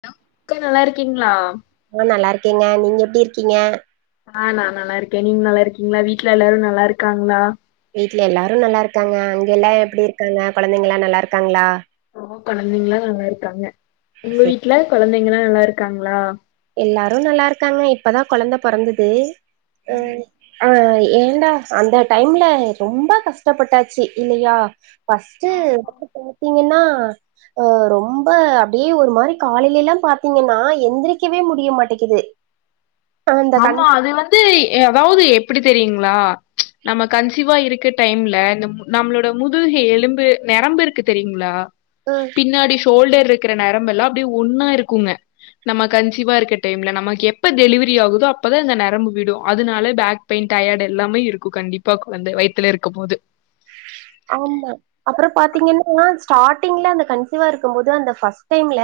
Hollow அக்கா நல்லா இருக்கீங்களா ஆ நல்லா இருக்கேங்க நீங்க எப்டி இருக்கீங்க ஆ நா நல்லா இருக்கே நீங்க நல்லா இருக்கீங்களா வீட்டுல எல்லாரு நல்லா இருக்காங்களா வீட்ல எல்லாரு நல்லா இருக்காங்க அங்க எல்லா எப்டி இருக்காங்க கொழந்தைங்கல்லா நல்லா இருக்காங்களா கொழந்தைங்கல்லா நல்லா இருக்காங்க உங்க சே வீட்டுல கொழந்தைங்கள்ளா நல்லா இருக்காங்கள்ளா எல்லாரு நல்லா இருக்காங்க இப்பதா கொழந்த பொறந்தது அ அ ஏடா அந்த டைம்ல ரொம்ப கஷ்டப்பட்டாச்சு இல்லையா ஃப்பஸ்ட் பாத்தீங்கன்னா ஆ ரொம்ப அப்டியே ஒரு மாரி காலைலெல்லா பாத்தீங்கன்னா எந்திரிக் கிவே முடிய மாடிக்கிது ஆமா அது வந்து அதாவது எப்டி தெரியுங்களா நம்ம கன்சிவா இருக்க டைம்ல இந்த நம்மளோட முதுக எலும்பு நெரம்பு இருக்கு தெரியுங்களா அ பின்னாடி ஷோல்டர் இருக்கிற நரம்பெல்லா அப்டியே ஒன்னா இருக்குங்க நம்ம கன்சீவா இருக்க டைம்ல நமக்கு எப்ப டெலிவரி ஆகு தோ அப்பதா இந்த நரம்பு விடும் அதுனால பேக் பெய்ன் டயர்ட் எல்லாமே இருக்கும் கண்டிப்பா கொழந்த வயித்துல இருக்கும் போது ஆமா அப்புற பாத்தீங்கன்னா ஸ்டார்டிங்ல அந்த கன்சிவா இருக்கும் போது அந்த ஃபஸ்ட் டைம்ல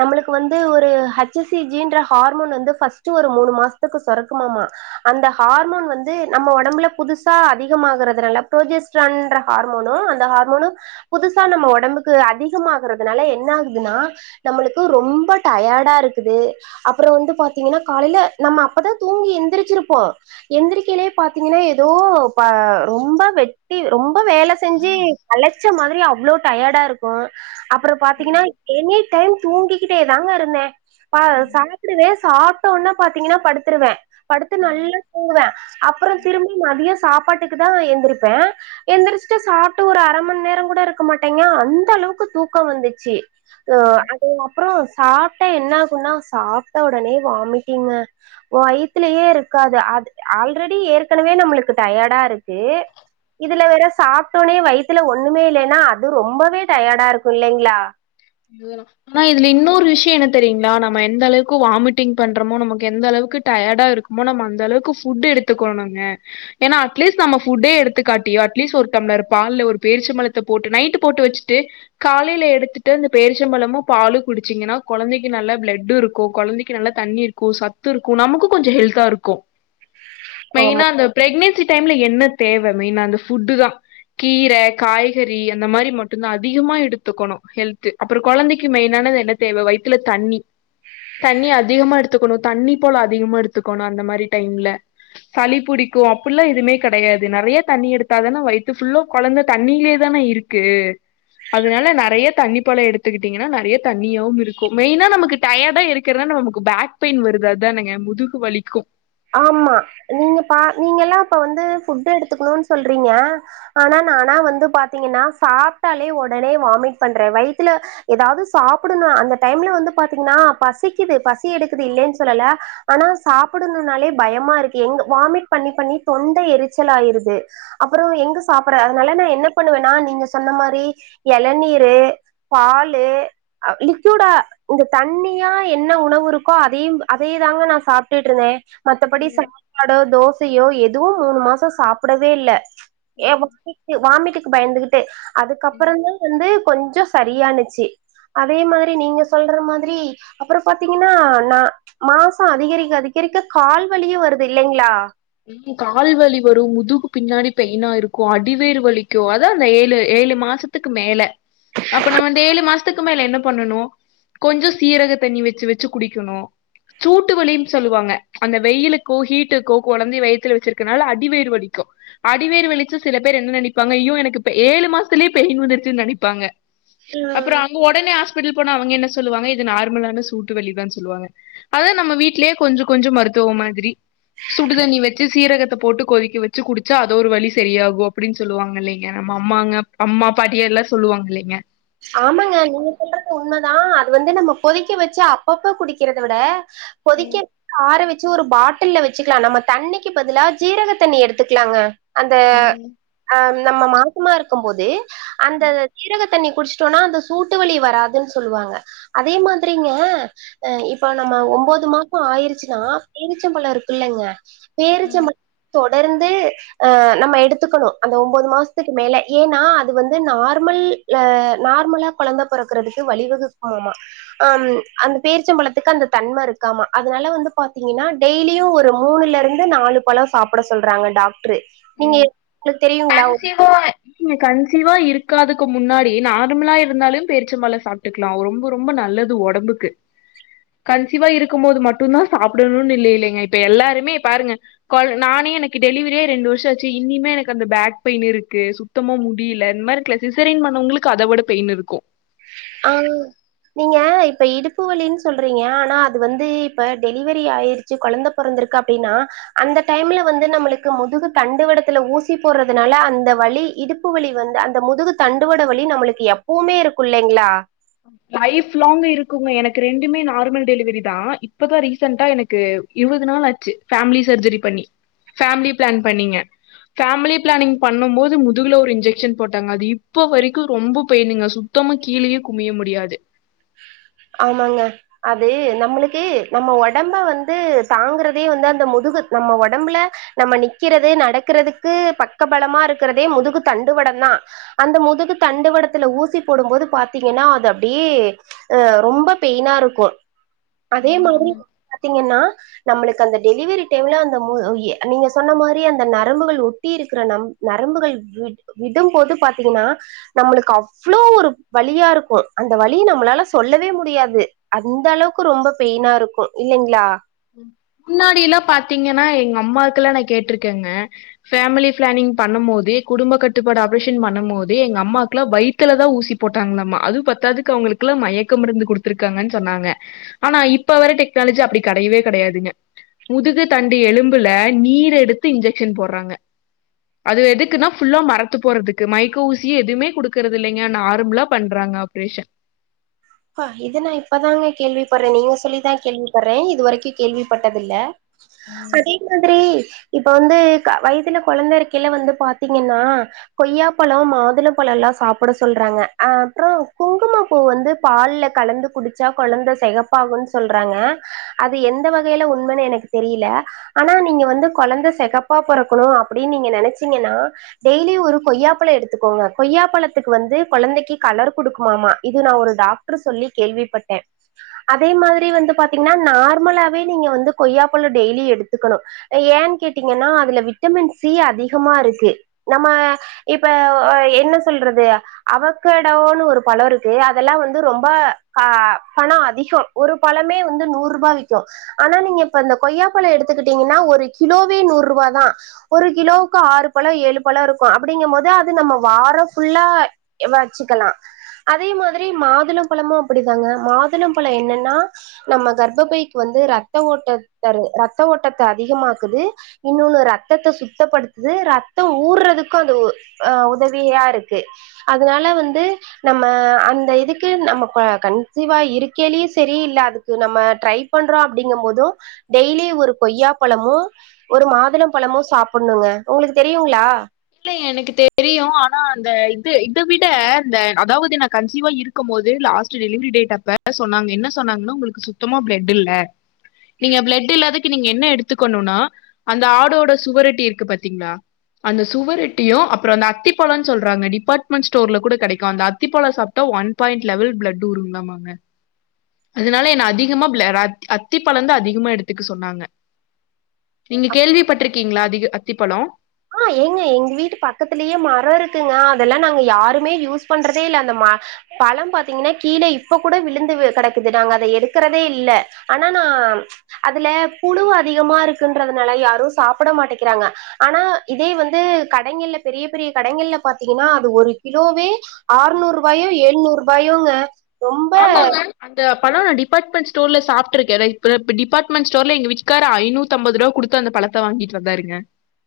நம்மளுக்கு வந்து ஒரு ஹச் சி ஜி ன்ற ஹார்மோன் வந்து ஃபஸ்ட் ஒரு மூணு மாசத்துக்கு சுரக்குமாமா அந்த ஹார்மோன் வந்து நம்ம ஒடம்புல புதுசா அதிகமாகிறதுனால ப்ரஜஸ்ட்ரன்ற ஹார்மோனும் அந்த ஹார்மோனும் புதுசா நம்ம ஒடம்புக்கு அதிகமாகறதுனால என்ன ஆகுதுன்னா நம்மளுக்கு ரொம்ப டயர்டா இருக்குது அப்புற வந்து பாத்தீங்கனா காலில நம்ம அப்பதான் தூங்கி எந் திரிச்சிருப்போ எந்திரிக்கையில பா்த்தீங்கன்னா ஏதோ ரொம்ப வெட்டி ரொம்ப வேல செஞ்சு கழச்ச மாதிரி அவ்ளோ டயர்டா இருக்கும் அப்புறம் ம் பாத்தீங்கன்னா எனி டைம் தூங்கிக்கிட்டே தாங்க இருந்தே ம். சாப்பிடுவே சாப்ட்டோன பாத்தீங்கன்னா படுத்துருவே படுத்து நல்லா தூங்குவே அப்புற திரும்பி மத்தியம் சாப்பாட்டுக்குதா எந்திருப்பே எந்திரிச்சுட்டு சாப்ட்டு ஒரு அர மண்நேர கூட இருக்க மாட்டேங்க அந்த அளவுக்கு தூக்கம் வந்துச்சி அ அது அப்புற சாப்ட்டா என்ன ஆகுன்னா சாப்ட்ட உடனே வாமிட்டிங்க வயுத்துலேயே இருக் காது ஆல்ரெடி ஏற்கனவே நம்மளுக்கு டயர்டா இருக்கு இதுல வேற சாப்ட்டோனே வயித்துல ஒண்ணுமே இல்லன்னா அது ரொம்பவே டயர்டா இருக்கும் இல்லைங்களா ஆனா இதுல இன்னோரு விஷயம் என்ன தெரியுங்களா நம்ம எந்த அளவுக்கு வாமிட்டிங் பண்றோமோ நமக்கு எந்த அளவுக் வுக்கு டயர்டா இருக்குமோ நம்ம அந்த அளவுக்கு ஃபுட் எடுத்துக்கணுங்கா ஏன்னா அட்லீஸ்ட் நம்ம ஃபுட்டே எடுத்துக்காட் டி அட்லீஸ் ஒரு டம்ளர் பால்ல ஒரு பேரிச்சம்பழத்த போட்டு நைட்டு போட்டு வச்சுட்டு காலையில எடுத்து டு பேரிச்சம்பழமும் பாலு குடிச்சீங்கன்னா கொழந்தைக்கு நல்ல பிளட்டு இருக்கும் கொழந்தைக்கு நல்லா தண்ணி இருக்கு சத் து இருக்கும் நமக்கு கொஞ்ச ஹெல்தா இருக்கும் ஆமா. மெயினா அந்த பிரெக்னன்சி டைம்ல என்ன தேவ மெயினா அந்த ஃபுட்டு தா கீர காய்கறி அந்த மாரி மட்டும்தா அதிகமா எடுத்துக்கணும் ஹெல்த் அப்புற கொழந்தைக்கு மெயினானது என்ன தேவை வயித்துல தண்ணி தண்ணி அதிகமா எடுத்துக்கணும் தண்ணி பழ அதிகமா எடுத்துக்கணும் அந்த மாரி டைம்ல சளி பிடி க்கும் அப்டில்லா எதுமே கெடையாது நெறைய தண்ணி எடுத்தாதானே வயித்து ஃபுல்லா கொழந்த தண்ணியிலே தானே இருக்கு அதுனால நறைய தண்ணி பழ எடுத்துக்கிட்டீங்கனா நறைய தண்ணியாவுருக்கும் இருக்கும் மெயினா நமக்கு டயர்டா இருக்கிறதா நமக்கு பேக் பெயின் வருது தானுங்க முதுகு வலிக்கும் ஆமா நீங்க பா நீங்க எல்லா இப்ப வந்து ஃபுட் எடுத்துக்கணும்னு சொல்றீங்க ஆனா ஆனா வந்து பாத்தீங்கன்னா சாப்ட்டாலே ஒடனே வாமிட் பண்றே வயித்துல எதாவது சாப்பிடணு அந்த டைம்ல வந்து பாத்தீங்கனா பசிக்கிது பசி எடுக்குது இல்லேன் சொல்லல ஆனா சாப்புட் னாலே பயமா இருக்கு எங்க வாமிட் பண்ணி பண்ணி தொண்டை எரிச்சல் ஆயிருது அப்புற எங்க சாப் புட அதனால நா என்ன பண்ணுவேன்னா நீங்க சொன்ன மாரி இளநீரு பாலு லிக்யூடா இந்த தண்ணியா என்ன உணவு இருக்கோ அதையும் அதேயே தாங்க நா சாப்டு ருந்தேன் மத்தபடி ம் சாப்பாடோ தோசையோ எதுவு மூணு மாசம் சாப்பிடவே இல்ல ஏ ம் [inaudible] வாமிட்டுக்கு பயந்துகிட்டு ம் அதுக்கப்புற தா வந்து கொஞ்ச சரியானுச்சி அதே மாரி நீங்க சொல்ற மாதிரி அப்புற பாத்தீங்கன்னா நா மாசம் அதிகரிக்க அதிக ரிக்க கால் வலியு வருது இல்லைங்களா கால்வலி வரு முதுகுக்கு பின்னாடி பெயினா இருக்கு அடிவயிறு வலிக்கு அதா அந்த ஏழு ஏ ழு மாசத்துக்கு மேல அப்ப நம்ம வந்து ஏழு மாசத் துக்கு மேல என்ன பண்ணணு கொஞ்ச சீரக தண்ணி வச்சு வச்சு குடிக்கணு சூட்டுவலின்னு சொல்லுவாங்க அந்த வெயிலுக்கு ஹீட்டுக்கு கொழந்தை வயித்தில வச்சிருக்கனால அடிவயிறு வலிக்கு அடிவயிறு வலிச்ச சில பேர் என்ன நினப்பாங்க அய்யோ எனக்கு ஏழு மாசத்திலேயே பெய்ன் வந்திடுச்சுனு நெனப்பாங்க அப்புற ம் அங்க உடனே ஆஸ் பிடல் போன அவங்க என்ன சொல்லுவாங்க இது நார்மலான சூட்டு வலிதா சொல்வாங்க அதா நம்ம வீட்லேயே கொஞ்ச கொஞ்ச மருத் துவம் மாதிரி சுடுதண்ணி வச்சு சீரகத்த போட்டு கொதிக்க வச்சு குடிச்சா அது ஒரு வலி செரியாகு அப்டின் சொல்லுவாங்க இல்லிங்க நம்ம அம் அம்மாங்க அம்மா பாட்டியர்லா சொல்லுவாங்க இல்லிங்க ஆமாங்க நீங்க சொல்றது உண்மதா அது வந்து நம்ம பொதைக்க வச்சு அப்பப்ப குடிக்கிறத விட கொதிக்க ஆர வச் ச்சு ஒரு பாட்டில்ல வச்சுக்கலா நம்ம தண்ணிக்கு பதிலா ஜீரக தண்ணி எடுத்துக்லாங்க அந்த அ நம்ம மாசமா இருக்கும் போது அந்த சீரக தண்ணி குடிஸ் ச்சொனா அந்த சூட்டுவலி வராதுன் சொல்லுவாங்க அதே மாதிரிங்க அ இப்ப நம்ம ஒம்போ து மாச ஆயிருச்சினா பேரிச்சம்பழ இருக்குல்லங்க பேரிச்சம்பழ தொ டர்ந்து நம்ம எடுத்துக்கணு அந்த ஒம்போது மாசத்துக்கு மேல ஏன்னா அது வந்து நார்மல் ல நார்மலா கொழந்த பொறக்கறதுக்கு வழிவகுக்குமாமா அம் அந்த பேரிச்சம்பழத்துக்கு அந்த தன்மருக் க்காமா அதனால வந்து பாத்தீங்கனா டெய்லியு ஒரு மூனுலருந்து நாலு பழ சாப்பிட சொல்றாங்க டாக் ட்ரு நீங்க எங்ளுக்கு தெரியுங்ளா நீக கன்சிவா இருக்காதுக்கு முன்னாடி நார்மலா இருந்தாலும் பேரிச்சம்பழ சாப்டுக்லா ரொம்ப ரொம்ப ந நல்லது ஒடம்புக்கு கன்சிவா இருக்கும் போது மட்டுந்தா சாப்டணுனு இல்லே இல்லிங்க இப்ப எல்லாருமே பாருங்க கொழ நான் நே எனக்கு டெலிவிரியே ரெண்டு வரு ச்சாச்சு இனிமே எனக்கு அந்த பேக் பெயின் இருக்கு சுத்தமா முடில இந் மாரிக்ல சிசெரின் பண்ணவங்ளுக்கு அத விட பெயின் இன்னுருக்கு ஆங் நீங்க இப்ப இடுப்பு வலின் சொல்றிங்க ஆனா அது வந்து இப்ப டெலிவரி ஆயிருச்சு கொழந்த பொறந் திருக்கு அப்டினா அந்த டைம்ல வந்து நம்மளுக்கு முதுகு தண்டுவடத்தில ஊசி போர்றதுனால அந்த வ லி இடுப்பு வலி வந்து அந்த முதுகு தண்டுவட வலி நம்மளுக்கு எப்பவுமே இருக்கு இல்லைங்ளா லைஃப் லாங்க் இருக்குங்க எனக்கு ரெண்டுமே நார்மல் டெலிவிரிதா இப்பதா ரீசன்டா எனக்கு இருவது நாள் ஆச்சு ஃபேமிலி சர்ஜரி பண்ணி ஃபேமிலி பிளான் பண்ணீங்க ஃபேமிலி பிளானிங் பண்ணும் போது முதுகுல ஒரு இன்ஜெக்க்ஷன் போட்டாங்க அது இப்ப வரைக்கு ரொம்ப பெய்னுங்க சுத் த்தமா கீழியே குமிய முடியாது ஆமாங்க அது நம்மளுக்கு நம்ம ஒடம்ப வந்து தாங்குறதே வந்து அந்த முதுகு நம்ம ஒடம்புல நம்ம நிக்கிறது நடக்கிறதுக்கு பக்கபலமாருக்கிறதே முதுகு தண்டுவடந் தா அந்த முதுகு தண்டுவடத்துல ஊசி போடும் போது பாத்தீங்கன்னா அது அப்டியே அ ரொம்ப பெயினாருக்கு அதே மாதிரி பாத் திங்கன்னா நம்மளுக்கு அந்த டெலிவரி டைம்ல அந்த மு எ நீங்க சொன்ன மாரி அந்த நரம்புகள் ஒட்டிருக் க்ற நம் நரம்புகள் வி விடும்போது பாத்தீங்னா நம்மளுக்கு அவ்ளோ ஒரு வலியா ருக்கு அந்த வலி நம்ளால ல சொல்லவே முடியாது அந்தளவுக்கு ரொம்ப பெயினாருக்கு இல்லைங்ளா ம் முன்னாடியிலா பாத்தீங்கனா எங்க அம்மாக்குலா நா கேட்டிருக்கேங்க ஃபேமிலி ஃபிளானிங் பண்ணம்போது குடும்ப கட்டுப்பாடு ஆப்ரேஷன் பண்ணம்போது எங்க அம்மாக்லா வையித்தலதா ஊசி போட்டாங்ளாம்மா அது பத்தாதுக்கு அவுங்ளுக்குலா மயக்கம் இருந்து குடுத்திருக்காங்கன் சொன்னாங்க ஆனா இப்ப வர டெக்னாலஜி அப்டி கெடையவே கெடையாதுங்க முதுகு தண்டு எலும்புல நீரெடுத்து இன்ஜெக்க்ஷன் போர்றாங்க அது எதுக்குனா ஃபுல்லா மறத்து போறதுக்கு மைக்க ஊசியே எதுமே குடுக்கறதில்லைங்க நார்ம்லா பண்றாங் க ஆப்ரேஷ பா இது நா இப்பதாங்க கேள்விப்பர்றே நீங்க சொல்லிதா கேள்விப் பர்றே இது வரைக்கு கேள்விப்பட்டதில்ல ம். அதே மாதிரி இப்ப வந்து க வயித்துல கொழந்த இருக்கைல வந்து பாத்தீங்கன்னா கொய்யா பழ மாதுள பழலா லா சாப்பிட சொல்றாங்க அப்ற குங்குமப் பூ வந்து பால்ல கலந்து குடிச்சா கொழந்த செகப்பாகுன் சொல்றாங்க அது எந்த வகைல உண்மனு எனக் தெரில ஆனா நீங்க வந்து கொழந்த செகப்பா பொறக்கணு அப்டின் நீங்க நெனச்சீங்கனா டெய் லி ஒரு கொய்யாப்பழ எடுத்துக்கோங்க கொய்யாப்பழத்துக்கு வந்து கொழந்தைக்கி கலர் குடுக்குமாமா இது நா ஒரு டாக் ட்ரு சொல்லி கேள்விப்பட்டே அதே மாதிரி வந்து பாத்தீங்னா நார்மலாவே நீங்க வந்து கொய்யாப்பழ டெய்லி எடுத்துக்கணு ஏ ஏனு கேட்டீங்கன்னா அதுல விட்டமின் சி அதிகமா இருக்கு நம்ம இப்ப ஆ என்ன சொல்றது அவக்கேடானு ஒரு பழம் இருக்கு அதெல்லாம் வந்து து ரொம்ப கா பணம் அதிகம் ஒரு பழமே வந்து நூறு ரூபாய் விக்கும் ஆனா நீங்க இப்ப அந்த கொய்யா பழம் எடுத்துக்கிட்டீங்கன்னா ஒரு கிலோவே நூறு ரூபா தான் ஒரு கிலோவுக்கு ஆறு பழம் ஏழு பழம் இருக் கு அப்படிங்கும் போது அது நம்ம வாரம் ஃபுல்லா வச்சுக்கலாம் அதே மாதிரி மாத துள பழமும் அப்படிதாங்க மாதுள பழம் என்னன்னா நம்ம கர்ப்பபைக்கு வந்து ரத்த ஓட்டத்த தரு ரத்த ஓட்டத்த அதிகமாக்குது இன்னொன்னு ரத்தத்த சுத்தப்படுத்துது ரத்த ஊறதுக் கு அது ஆ உதவியா இருக்கு அதனால வந்து நம்ம அந்த இதுக் கு நம்ம கா கன்சிவா இருக்கனே சரி இல்ல அதுக்கு நம்ம ட்ரை பண்றோம் அப்டிங்கும் போதும் டெய்லி ஒரு கொய்யா பழமு ஒரு மாதுளம் பழமு சாப்புணுங்க உங்களுக்கு தெரியுங்களா இல்ல எனக்கு தெரியும் ஆனா அந்த இது இத விட இந்த அதாவது நான் கன்சிவா இருக்கும் போது ஆஸ்ட்டு டெலிவரி டேட் அப்ப சொன்னாங்க என்னா சொன்னாங்கனா உங்களுக்கு சுத்தமா பிளட் இல்ல நீங்க பிளட் இல்லாது நீங்க என்ன எடுத்துக்கணும்னா அந்த ஆடோட சுவரட்டி இருக்கு பாத்தீங்களா அந்த சுவரெட்டியும் அப்ரோ அந்த அத்திப்பழனு சொல்றாங்க டிபார்ட்மெண்ட் ஸ்டோர்ல கூட கெடைக்கும் அந்த அத்திப்பழம் சாப்ட்டா one one point level blood ஊருணுமாங்க அதனால என்ன அதிகமா பிளட் அத்திப்பழந்தா அதிகமா எடுத்துக்க சொன்னாங்க நீங்க கேள்விப்பட்டிருக்கீங்களா அதிக அத்திப்பழம் ஆ ஏங்க எங்க வீட்டு பக்கத்துலயே மரோ இருக்குங்க அதெல்லாம் நாங்க யாருமே யூஸ் பண்றதே இல்ல அந்த ம பழம் பாத்தீங்கன்னா கீழே இப்ப கூட விழுந்து கெடக்குது நாங்க அத எடுக்கிறதே இல்ல ஆனா நா அதுல புழு அதிகமா இருக்குன்றதுனால யாரும் சாப்பிட மாட்டேக்கிறாங்க ஆனா இதே வந்து கடைங்கள பெரிய பெரிய கடைங்கள பாத்தீங்கன்னா அது ஒரு கிலோவே ஆறுநூறு ரூபாயு எழுநூறு ரூபாயுங்க ஆமாங்க அந்தப் பழம் நா டிபார்ட்மென்ட் ஸ்டோர்ல சாப்டுருக்கேன் நா இப்ப டிபார்ட்மெண்ட் ஸ்டோர்ல எங்க வீட்கார் ஐனூத்திஅம்பதுரூபா கொடுத்து அந்த பழ த்த வாங்கிட்டு வந்தாருங்க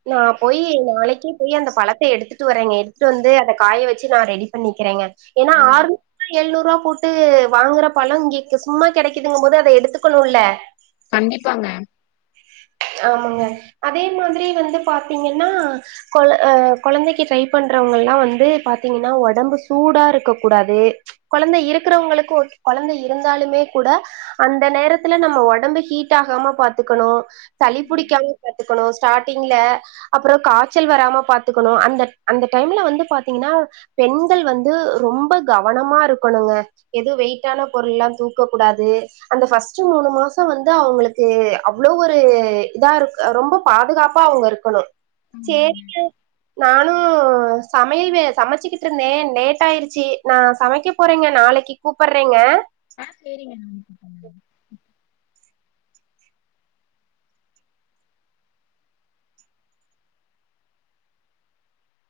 நா போய் நாளைக்கே போய் அந்த பழத்த எடுத்துட்டு வரேங்க எடுத்துட்டு வந்து அத காய வச்சு நான் ரெடி பண்ணிக்கிறேங்க ஏனா ஆர்நூறு ஏழ்நூறுவா போட்டு வாங்குற பழம் இங்கக்கு சும்மா கிடைக்குதுங்க போது அத எடுத்துக்கணும்ல்ல கண்டிப்பாங்க ஆமாங்க அதே மாதிரி வந்து பாத்தீங்கன்னா கொழ உம் கொழந்தைக்கு ட்ரை பண்றவங்க ல்லாம் வந்து பாத்தீங்கன்னா ஒடம்பு சூடா இருக்கக கூடாது கொழந்த இருக்கறவங்களுக்கு ஓகே கொழந்த இருந்தாலுமே கூட அந்த நேரத்துல நம்ம ஒடம்பு ஹீட் ஆகாம பாத்துக்கணும் சளிபுடிக்காம பாத்துக்கணும் ஸ்டார் டிங்ல அப்ரோ காய்ச்சல் வராம பாத்துக்கணும் அந்த அந்த டைம்ல வந்து பா்த்தீங்கன்னா பெண் ண்கள் வந்து ரொம்ப கவனமா இருக்கணுங்க எதோ வெயிட்டான பொருள் எல்லாம் தூக்க கூடாது அந்த பஸ்ட் மூணு மாசம் வந்து அவங்களுக்கு அவ்ளோ ஒரு இதா இருக் ரொம்ப பாதுகாப்பா அவங்க இருக்கணும் சேரிங்க நானும் சமையல்வே சமைச்சுக்கிட்டு இருந்தேன் லேட் ஆயிருச்சு நான் சமைக்க போறேங்க நா நாளைக்கு கூப்பறேங்க ஆ செரிக [unintelligible]